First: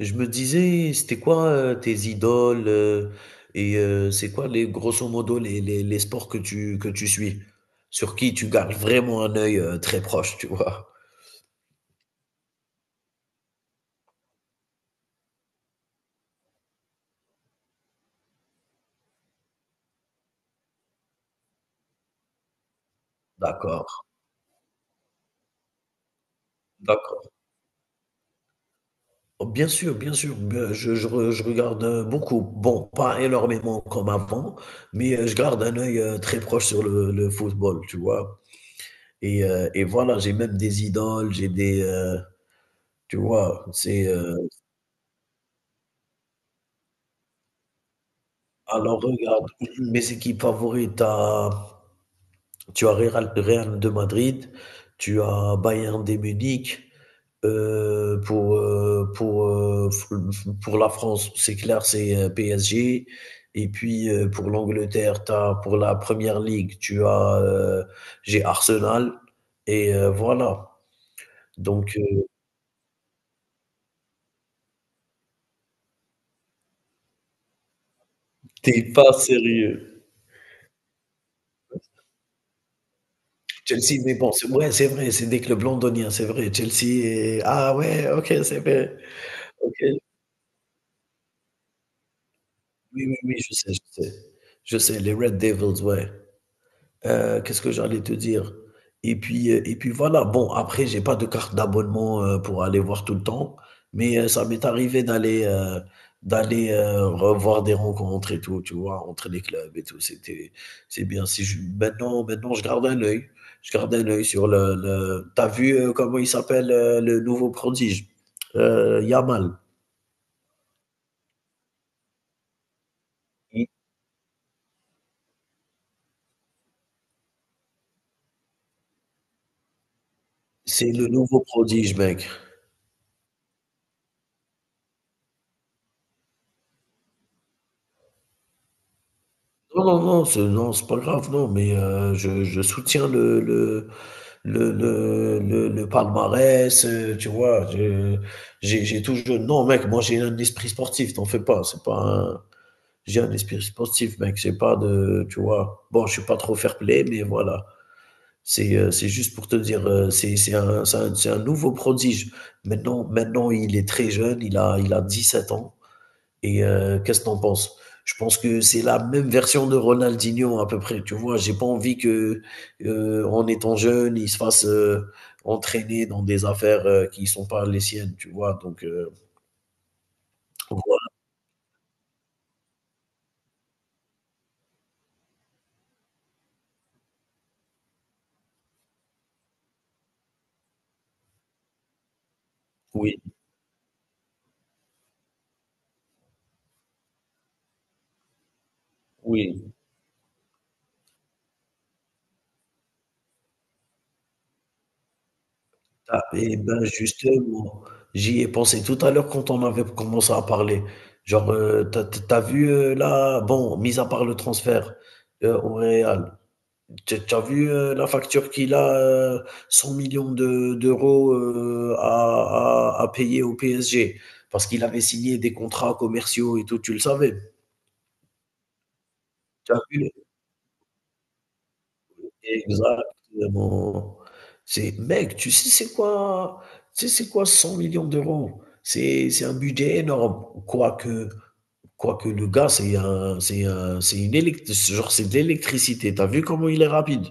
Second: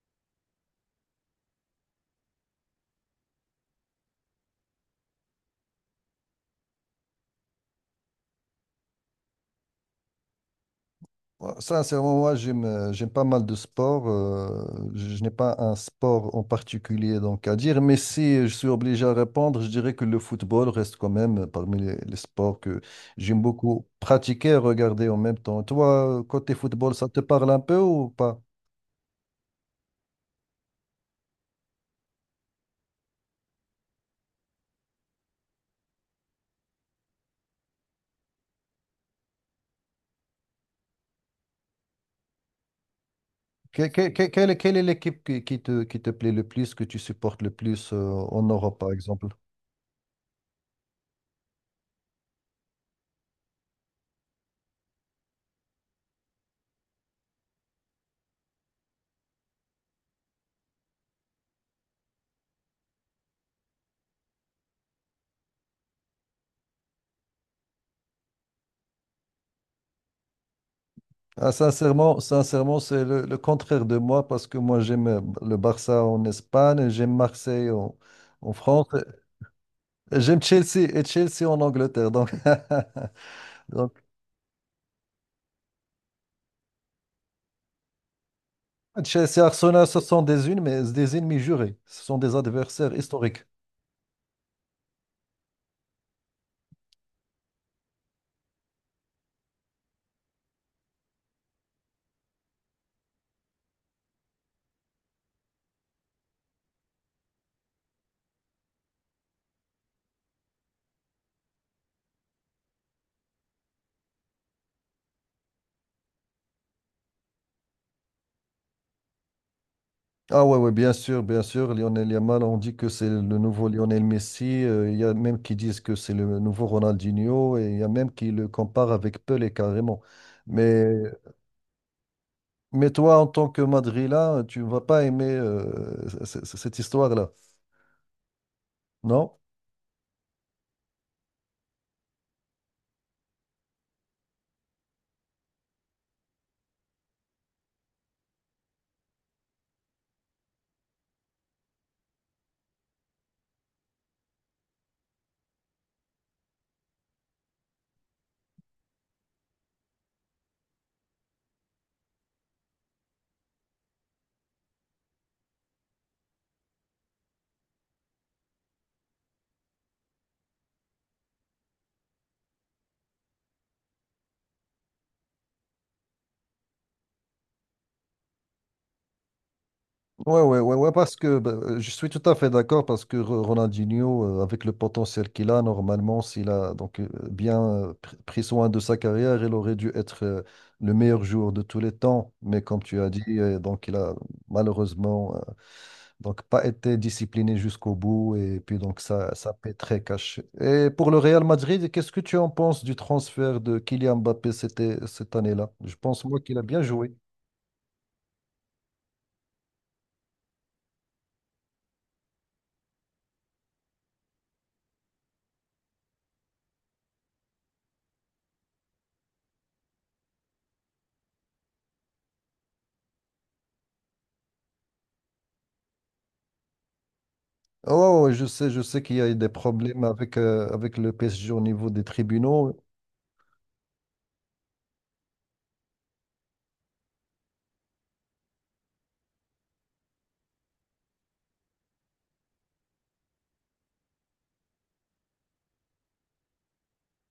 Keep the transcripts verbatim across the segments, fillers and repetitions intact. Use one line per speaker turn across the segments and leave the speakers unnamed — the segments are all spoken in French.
Je me disais, c'était quoi, heu, tes idoles, heu et heu, c'est quoi les grosso modo les les les sports que tu que tu suis? Sur qui tu gardes vraiment un œil, heu, très proche, tu vois?
Ouais, Sincèrement, moi, j'aime, euh, j'aime pas mal de sports. Euh, je n'ai pas un sport en particulier donc à dire, mais si je suis obligé à répondre, je dirais que le football reste quand même parmi les, les sports que j'aime beaucoup
D'accord,
pratiquer et regarder en même temps. Toi, côté football, ça te
d'accord.
parle un peu ou pas?
Oh, bien sûr, bien sûr, beh, je je re je regarde, heu, beaucoup. Bon, pas énormément comme avant, mais heu, je garde un œil, heu, très proche sur le le football, tu vois? Et heu et voilà, j'ai même des idoles, j'ai des, heu, tu vois?
Que-
C'est,
que- que-
heu
Quelle, est quelle est l'équipe qui, qui te, qui te plaît le plus, que tu supportes le plus euh, en Europe, par
alors
exemple?
regarde, mes équipes favorites à. Tu as Real, Real de Madrid, tu as Bayern de Munich. Euh, pour, euh, pour, euh, pour la France, c'est clair, c'est P S G. Et puis euh, pour l'Angleterre, t'as, pour la Première Ligue, tu as euh, j'ai Arsenal. Et euh, voilà.
Ah,
Donc,
sincèrement,
euh,
sincèrement, c'est le, le contraire de moi parce que moi j'aime euh, le Barça en Espagne, et j'aime Marseille en, en France,
t'es pas sérieux.
et j'aime Chelsea et Chelsea en Angleterre. Donc, donc
Chelsea, mais bon, c'est, ouais, c'est vrai, c'est des clubs londoniens, c'est vrai. Chelsea, est- ah ouais, ok, c'est vrai.
Chelsea,
Ok,
Arsenal, ce
oui,
sont des unes, mais des ennemis jurés. Ce sont des adversaires
oui, oui,
historiques.
je sais, je sais. Je sais, les Red Devils, ouais. Heu, qu'est-ce que j'allais te dire? Et puis, heu et puis voilà, bon après j'ai pas de carte d'abonnement, heu, pour aller voir tout le temps, mais, heu, ça m'est arrivé d'aller, heu, d'aller, heu, revoir des rencontres et tout, tu vois? Entre les clubs et tout, c'était c'est bien. Si je maintenant maintenant je garde un œil, je garde un œil sur le le tu vu, heu, comment il s'appelle, heu, le nouveau prodige? Heu, Yamal.
Ah ouais, ouais, bien sûr, bien sûr. Lionel Yamal, on dit que c'est le
I
nouveau Lionel Messi. euh, Il y a même qui disent que c'est le nouveau Ronaldinho et il y a même qui le comparent avec Pelé carrément. Mais
C'est le nouveau prodige, mec.
Mais toi, en tant que Madrilène, tu ne vas pas aimer euh, c- c- cette histoire-là, non?
Non, non, non, c'est non, c'est pas grave, non, mais, heu, je je soutiens le le le, le, le, le palmarès, euh, tu vois. je- J'ai j'ai toujours. Non, mec, moi j'ai un esprit sportif, t'en fais pas. C'est pas un. J'ai un esprit sportif, mec. J'ai pas de. Tu vois. Bon, je suis pas trop fair play, mais voilà. C'est euh, c'est juste pour te dire, euh, c'est c'est un, c'est un, c'est un nouveau prodige. Maintenant, maintenant, il est très jeune, il a, il a dix sept ans. Et euh, qu'est-ce que t'en penses? Je pense que c'est la même version de Ronaldinho à peu près. Tu vois, j'ai pas envie que, euh, en étant jeune, il se fasse euh, entraîner dans des affaires euh, qui sont pas les siennes. Tu vois, donc euh,
Ouais, ouais, ouais, ouais,
voilà.
parce que bah, euh, je suis tout à fait d'accord parce que Ro- Ronaldinho, euh, avec le potentiel qu'il a, normalement, s'il a donc euh, bien euh, pr- pris soin de sa carrière, il aurait dû être euh, le meilleur joueur de tous les temps. Mais comme tu as
Oui,
dit, euh, donc il a malheureusement euh, Donc, pas été discipliné jusqu'au bout. Et puis, donc, ça, ça
oui.
paie très cash. Et pour le Real Madrid, qu'est-ce que tu en penses du transfert de Kylian Mbappé c'était, cette année-là? Je
Ah,
pense, moi,
et
qu'il a bien
ben
joué.
justement, j'y ai pensé tout à l'heure quand on avait commencé à parler. Genre, euh, t'as, t'as vu euh, là, bon, mis à part le transfert euh, au Real. T'as t'as vu euh, la facture qu'il a, euh, cent millions de- d'euros euh, à, à- à payer au P S G, parce qu'il avait signé des contrats commerciaux et tout, tu le savais.
Oh, oh, oh, je sais, je sais qu'il y a eu des
T'as vu
problèmes
le-
avec, euh, avec le P S G au niveau des tribunaux.
Exactement. C'est, mec, tu sais c'est quoi, tu sais c'est quoi cent millions d'euros? C'est, c'est un budget énorme. Quoique, quoique le gars, c'est un, c'est un- c'est une élect- genre c'est de l'électricité. T'as vu comment il est rapide?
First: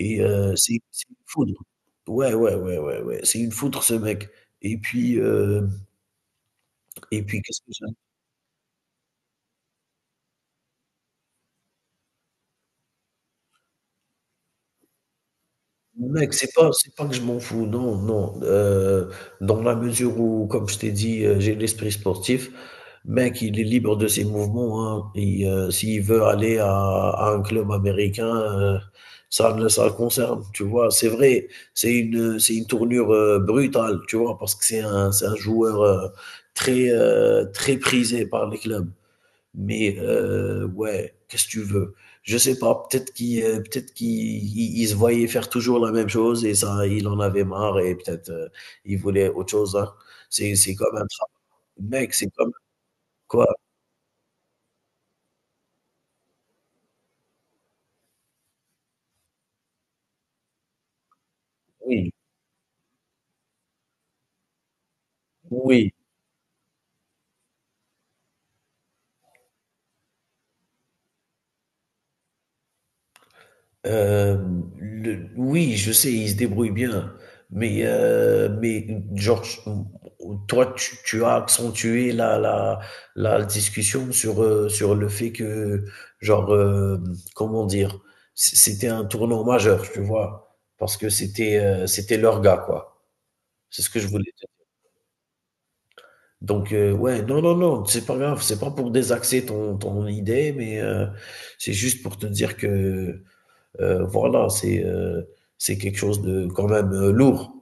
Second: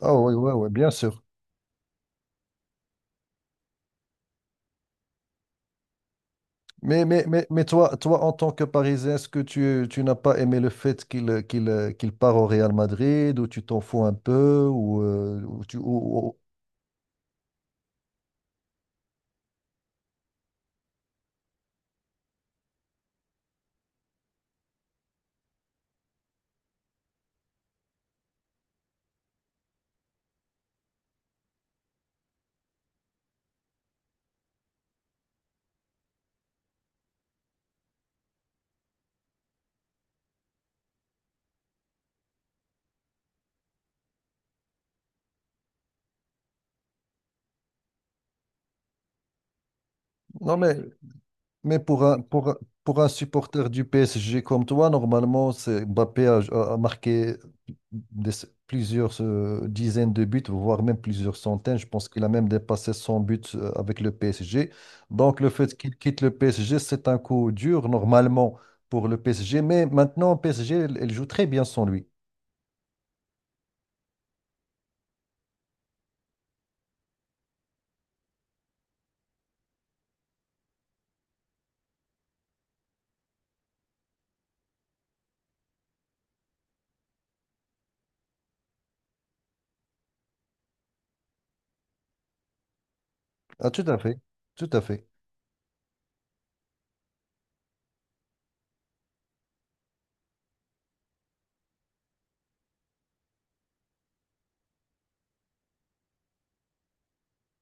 Ah oui, ouais,
heu,
ouais,
c'est
bien
c'est une
sûr.
foudre. Ouais, ouais, ouais, ouais, ouais, c'est une foudre ce mec. Et puis, heu
Mais,
et
mais,
puis
mais,
qu'est-ce
mais
que j'aime?
toi, toi, en tant que Parisien, est-ce que tu, tu n'as pas aimé le fait qu'il euh, qu'il, euh, qu'il part au Real Madrid ou tu t'en fous un peu ou, euh, ou tu, ou-
Mec,
ou-
c'est pas c'est pas que je m'en fous, non, non, heu, dans la mesure où, comme je t'ai dit, heu, j'ai l'esprit sportif. Mec, il est libre de ses mouvements, hein. Il, heu, s'il veut aller à à un club américain, heu, ça ne ça le concerne, tu vois? C'est vrai, c'est une, heu, c'est une tournure, heu, brutale, tu vois? Parce que c'est un c'est un joueur, heu, très, heu, très prisé par les clubs. Mais euh, ouais, qu'est-ce que tu veux? Je sais pas, peut-être qu'il euh, peut-être qu'il il- il se voyait faire toujours la même chose et ça, il en avait marre et peut-être euh, il voulait autre chose. Hein. C'est
Non, mais
c'est comme un travail.
Mais pour
Mec,
un,
c'est
pour,
comme
un pour un
quoi?
supporter du P S G comme toi, normalement, c'est Mbappé a, a- a marqué des- plusieurs euh, dizaines de buts, voire même plusieurs centaines. Je pense
Oui,
qu'il a même dépassé cent buts euh, avec le P S G. Donc, le fait
oui.
qu'il quitte le P S G, c'est un coup dur, normalement, pour le P S G. Mais maintenant, P S G, elle, elle joue très bien sans lui.
Hem, le oui, je sais, il se débrouille bien, mais heu, mais genre, toi, tu tu as accentué la la la discussion sur, heu, sur le fait que genre, hem, comment dire? C c'était un tournant majeur, tu vois? Parce que c'était, heu, c'était leur gars, quoi.
Ah,
C'est
tout
ce
à
que je
fait.
voulais dire.
Tout à fait.
Donc heu, ouais, non, non, non, c'est pas grave, c'est pas pour désaxer ton ton idée, mais heu, c'est juste pour te dire que euh, voilà, c'est euh, c'est quelque chose de quand même euh, lourd,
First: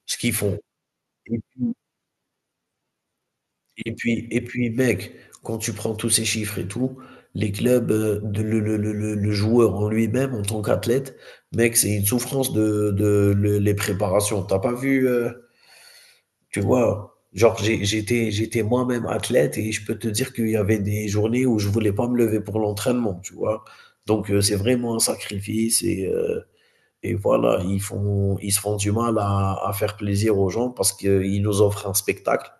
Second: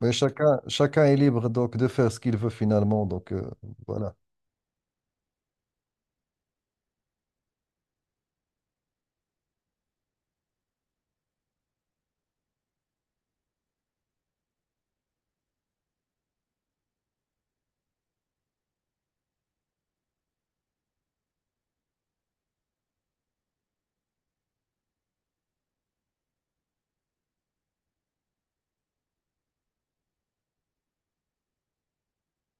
Mais
ce qu'ils font.
chacun, chacun est
Et
libre
puis,
donc, de faire ce qu'il veut finalement. Donc, euh,
et
voilà.
puis, et puis, mec, quand tu prends tous ces chiffres et tout, les clubs, euh, de- le, le- le- le- le joueur en lui-même, en tant qu'athlète, mec, c'est une souffrance de, de- le- les préparations. T'as pas vu, euh, tu vois, genre j'ai- j'étais, j'étais moi-même athlète et je peux te dire qu'il y avait des journées où je voulais pas me lever pour l'entraînement, tu vois. Donc euh, c'est vraiment un sacrifice et. euh, Et voilà, ils font, ils se font du mal à, à faire plaisir aux gens parce qu'ils nous offrent un spectacle.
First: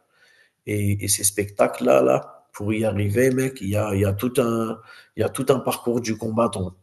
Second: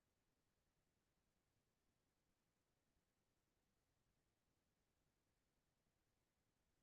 Et, et ces spectacles-là, là, pour y arriver, mec, il y a, il y a tout un, il y a tout un parcours du combattant.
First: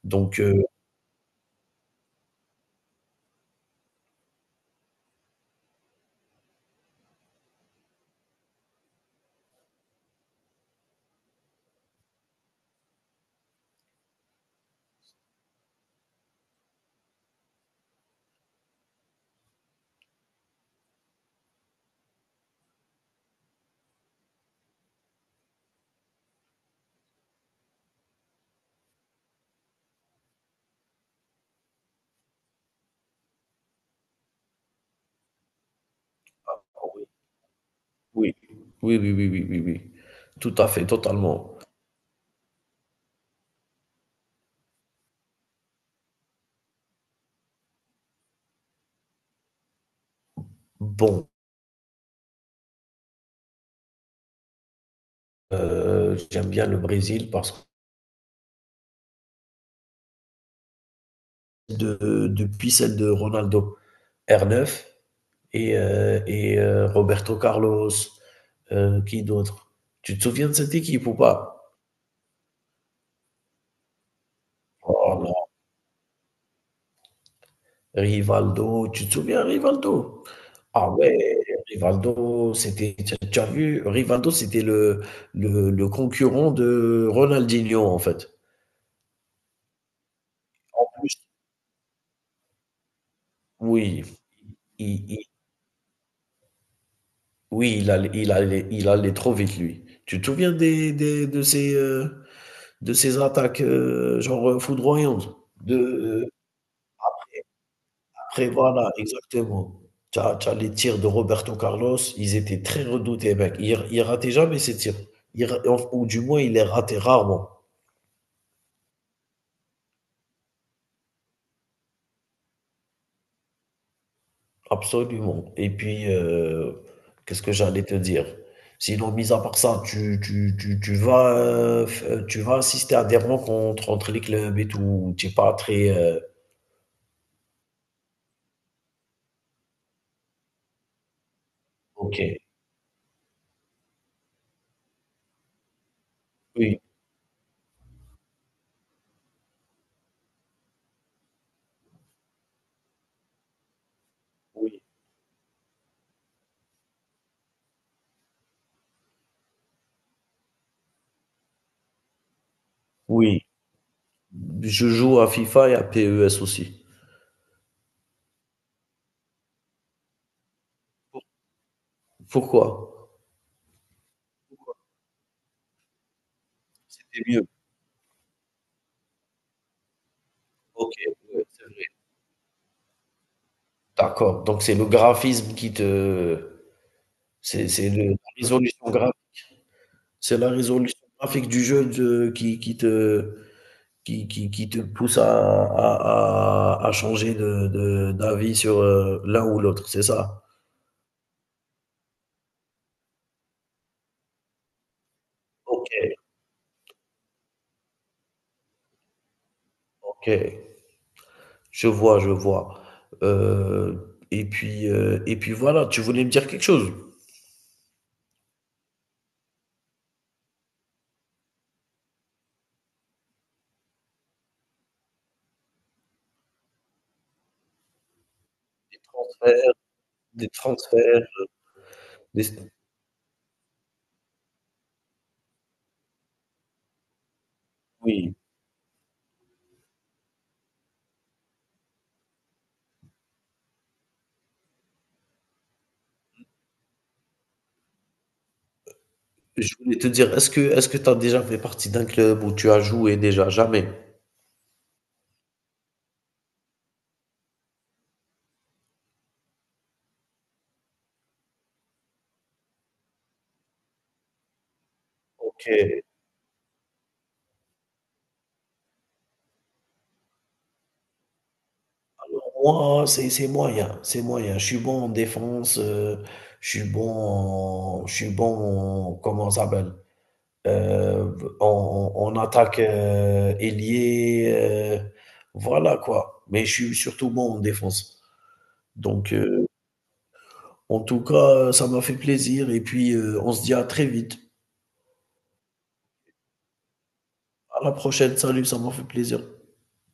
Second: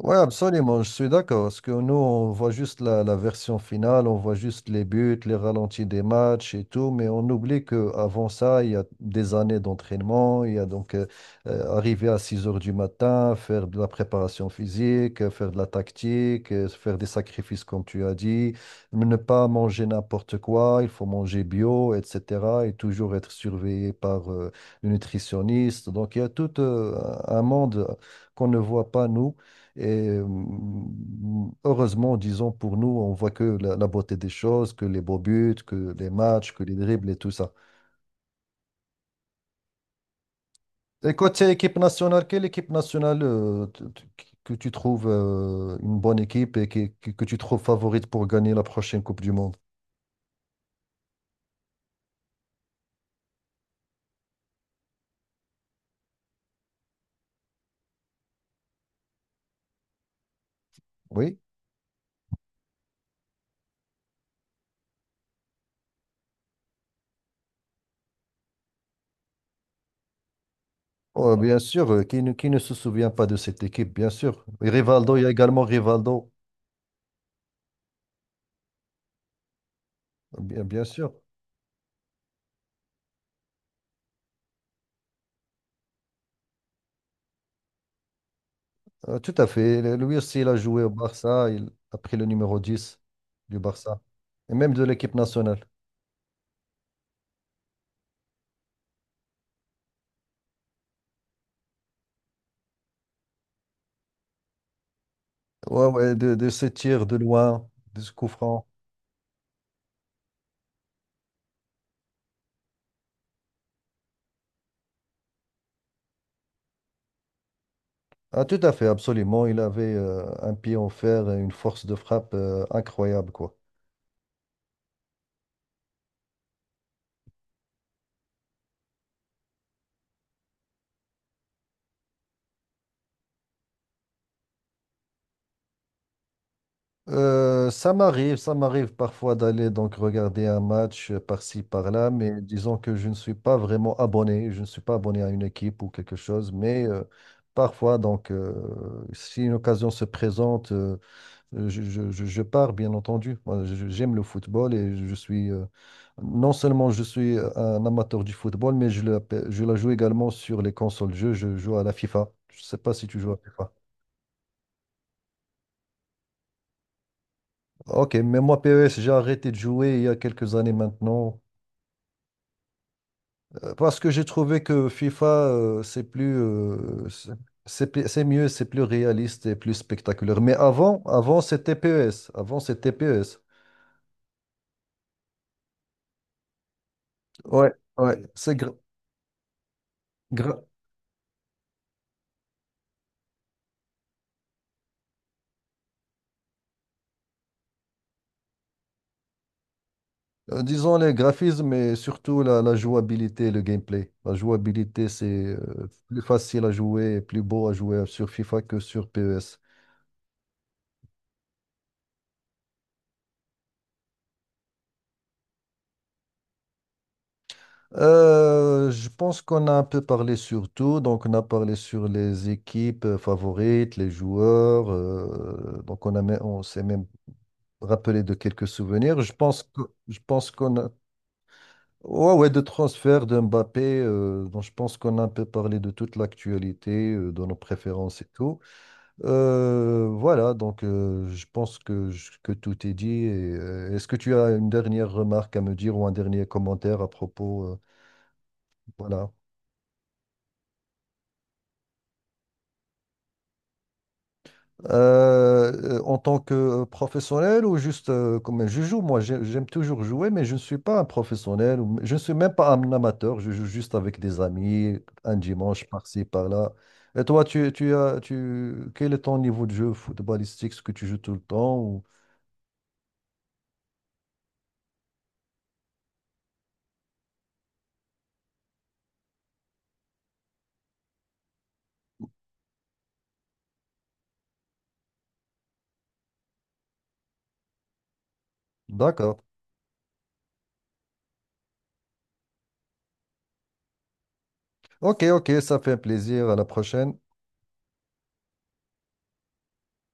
Oui,
Donc, euh,
absolument, je suis d'accord. Parce que nous, on voit juste la, la version finale, on voit juste les buts, les ralentis des matchs et tout, mais on oublie qu'avant ça, il y a des années d'entraînement, il y a donc euh, euh, arriver à six heures du matin, faire de la préparation physique, euh, faire de la tactique, euh, faire des sacrifices, comme tu as dit, mais ne pas manger n'importe quoi, il faut manger bio, et cetera et toujours être surveillé par euh, le nutritionniste. Donc, il y a tout euh, un monde qu'on ne voit pas, nous. Et mm, heureusement, disons, pour nous, on voit que la, la beauté des choses, que les beaux buts, que les matchs, que les dribbles et tout ça.
oui, oui, oui, oui, oui, oui, oui. Tout à fait,
Et côté
totalement.
équipe nationale, quelle équipe nationale euh, t- t- que tu trouves euh, une bonne équipe et qui- qui- que, tu trouves favorite pour gagner la prochaine Coupe du Monde?
Bon, euh, j'aime bien le Brésil parce
Oui,
que de- depuis celle de Ronaldo, R neuf et, euh, et, euh, Roberto Carlos, euh, qui d'autre? Tu te souviens de cette équipe ou
Oh, bien
pas?
sûr, euh, qui ne, qui ne se souvient pas de cette équipe, bien sûr. Et Rivaldo, il y a
Oh
également Rivaldo,
là, Rivaldo, tu te souviens Rivaldo?
bien, bien
Ah
sûr.
ouais, Rivaldo, c'était, tu tu as vu, Rivaldo, c'était le, le, le concurrent de Ronaldinho, en fait.
Euh, tout à fait. Le- Lui aussi, il a joué au Barça. Il a pris le numéro dix du Barça.
Oui,
Et même de
il,
l'équipe
il-
nationale.
oui, il allait, il allait- il allait trop vite, lui. Tu te souviens des, des- de ces, euh, de ces attaques, euh, genre euh, foudroyantes? De,
Ouais, ouais,
euh,
de, de ses tirs de loin, de ce coup
après
franc.
voilà, exactement. t'as t'as les tirs de Roberto Carlos, ils étaient très redoutés mec. Il il ratait jamais ses tirs. Il ra Ou du moins il les ratait rarement.
Ah, tout à fait, absolument. Il avait euh, un pied en fer et une force de frappe euh, incroyable, quoi.
Absolument et puis, heu, qu'est-ce que j'allais te dire? Sinon mis à part ça, tu tu tu tu vas, heu, f euh, tu vas assister à des rencontres entre les clubs et tout, tu es pas très, heu
Euh, ça m'arrive, ça m'arrive parfois d'aller donc regarder un match euh, par-ci, par-là,
OK.
mais disons que je ne suis pas vraiment abonné, je ne suis pas abonné à une équipe ou quelque chose,
Oui,
mais euh, parfois, donc, euh, si une occasion se présente, euh, Euh, Je, je- je- je pars, bien entendu. Moi, je- je- j'aime le football
oui,
et je suis, euh, non seulement je suis euh, un amateur du football, mais je, l'appelle- je la joue également sur les consoles de jeu. Je joue à la FIFA. Je sais pas si tu joues à
oui.
FIFA.
Je joue à FIFA et à P E S aussi.
Ok, mais moi, P E S, j'ai arrêté de jouer il y a quelques années maintenant
Pourquoi?
euh, parce que j'ai trouvé que FIFA, euh, c'est plus, euh,
C'était
c'est
mieux.
c'est plus- c'est mieux, c'est plus réaliste et plus spectaculaire. Mais
OK,
avant, avant,
ouais, c'est
c'était
vrai.
P E S. Avant, c'était P E S.
D'accord, donc c'est le graphisme qui te c'est
Ouais,
c'est le la
ouais, c'est gra-
résolution gra c'est la
gra-
résolution graphique du jeu de qui qui te qui qui qui te pousse à à à à changer de de d'avis sur, heu, l'un ou l'autre, c'est ça?
Euh, Disons les graphismes et surtout la, la jouabilité, le gameplay. La jouabilité, c'est euh,
OK,
plus facile à jouer et plus beau à jouer sur FIFA que sur P E S.
OK, je vois, je vois. Heu et puis, heu et puis voilà, tu voulais me dire quelque chose?
Euh, je pense qu'on a un peu parlé sur tout. Donc, on a parlé sur les équipes euh, favorites, les joueurs. Euh, donc, on a, même- on s'est même rappelé de quelques
Des
souvenirs. Je pense
transferts
que, je
des
pense qu'on a.
transferts,
Ouais, ouais,
des
de transfert de Mbappé. Euh, donc, je pense qu'on a un peu parlé de toute l'actualité, euh, de nos préférences et
oui,
tout. Euh, voilà, donc euh, je pense que, je- que tout est dit. Et, euh, est-ce que tu as une dernière remarque à me dire ou un dernier commentaire à propos, euh, voilà.
je voulais te dire, est-ce que est-ce que tu as déjà fait partie d'un club où tu as joué déjà? Jamais?
Euh, euh, en tant que professionnel ou juste euh, comme je joue, moi j'ai- j'aime toujours jouer, mais je ne suis pas un professionnel, ou- je ne suis même pas un amateur, je joue juste avec des amis, un dimanche
OK.
par-ci, par-là. Et toi, tu, tu as, tu, quel est ton niveau de jeu footballistique, ce que tu joues tout le temps ou...
Alors moi, c'est c'est moyen, c'est moyen. Je suis bon en défense, heu, je suis bon en je suis bon en comment ça s'appelle? Heu, en en en attaque, heu, ailier, heu, voilà quoi. Mais je suis surtout bon en défense. Donc
D'accord.
heu, en tout cas, heu, ça m'a fait plaisir et puis, heu, on se dit à très vite.
Ok, ok, ça fait plaisir. À la prochaine.
À la prochaine. Salut, ça m'a fait plaisir.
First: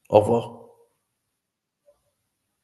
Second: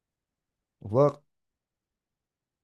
Au revoir.
Au revoir.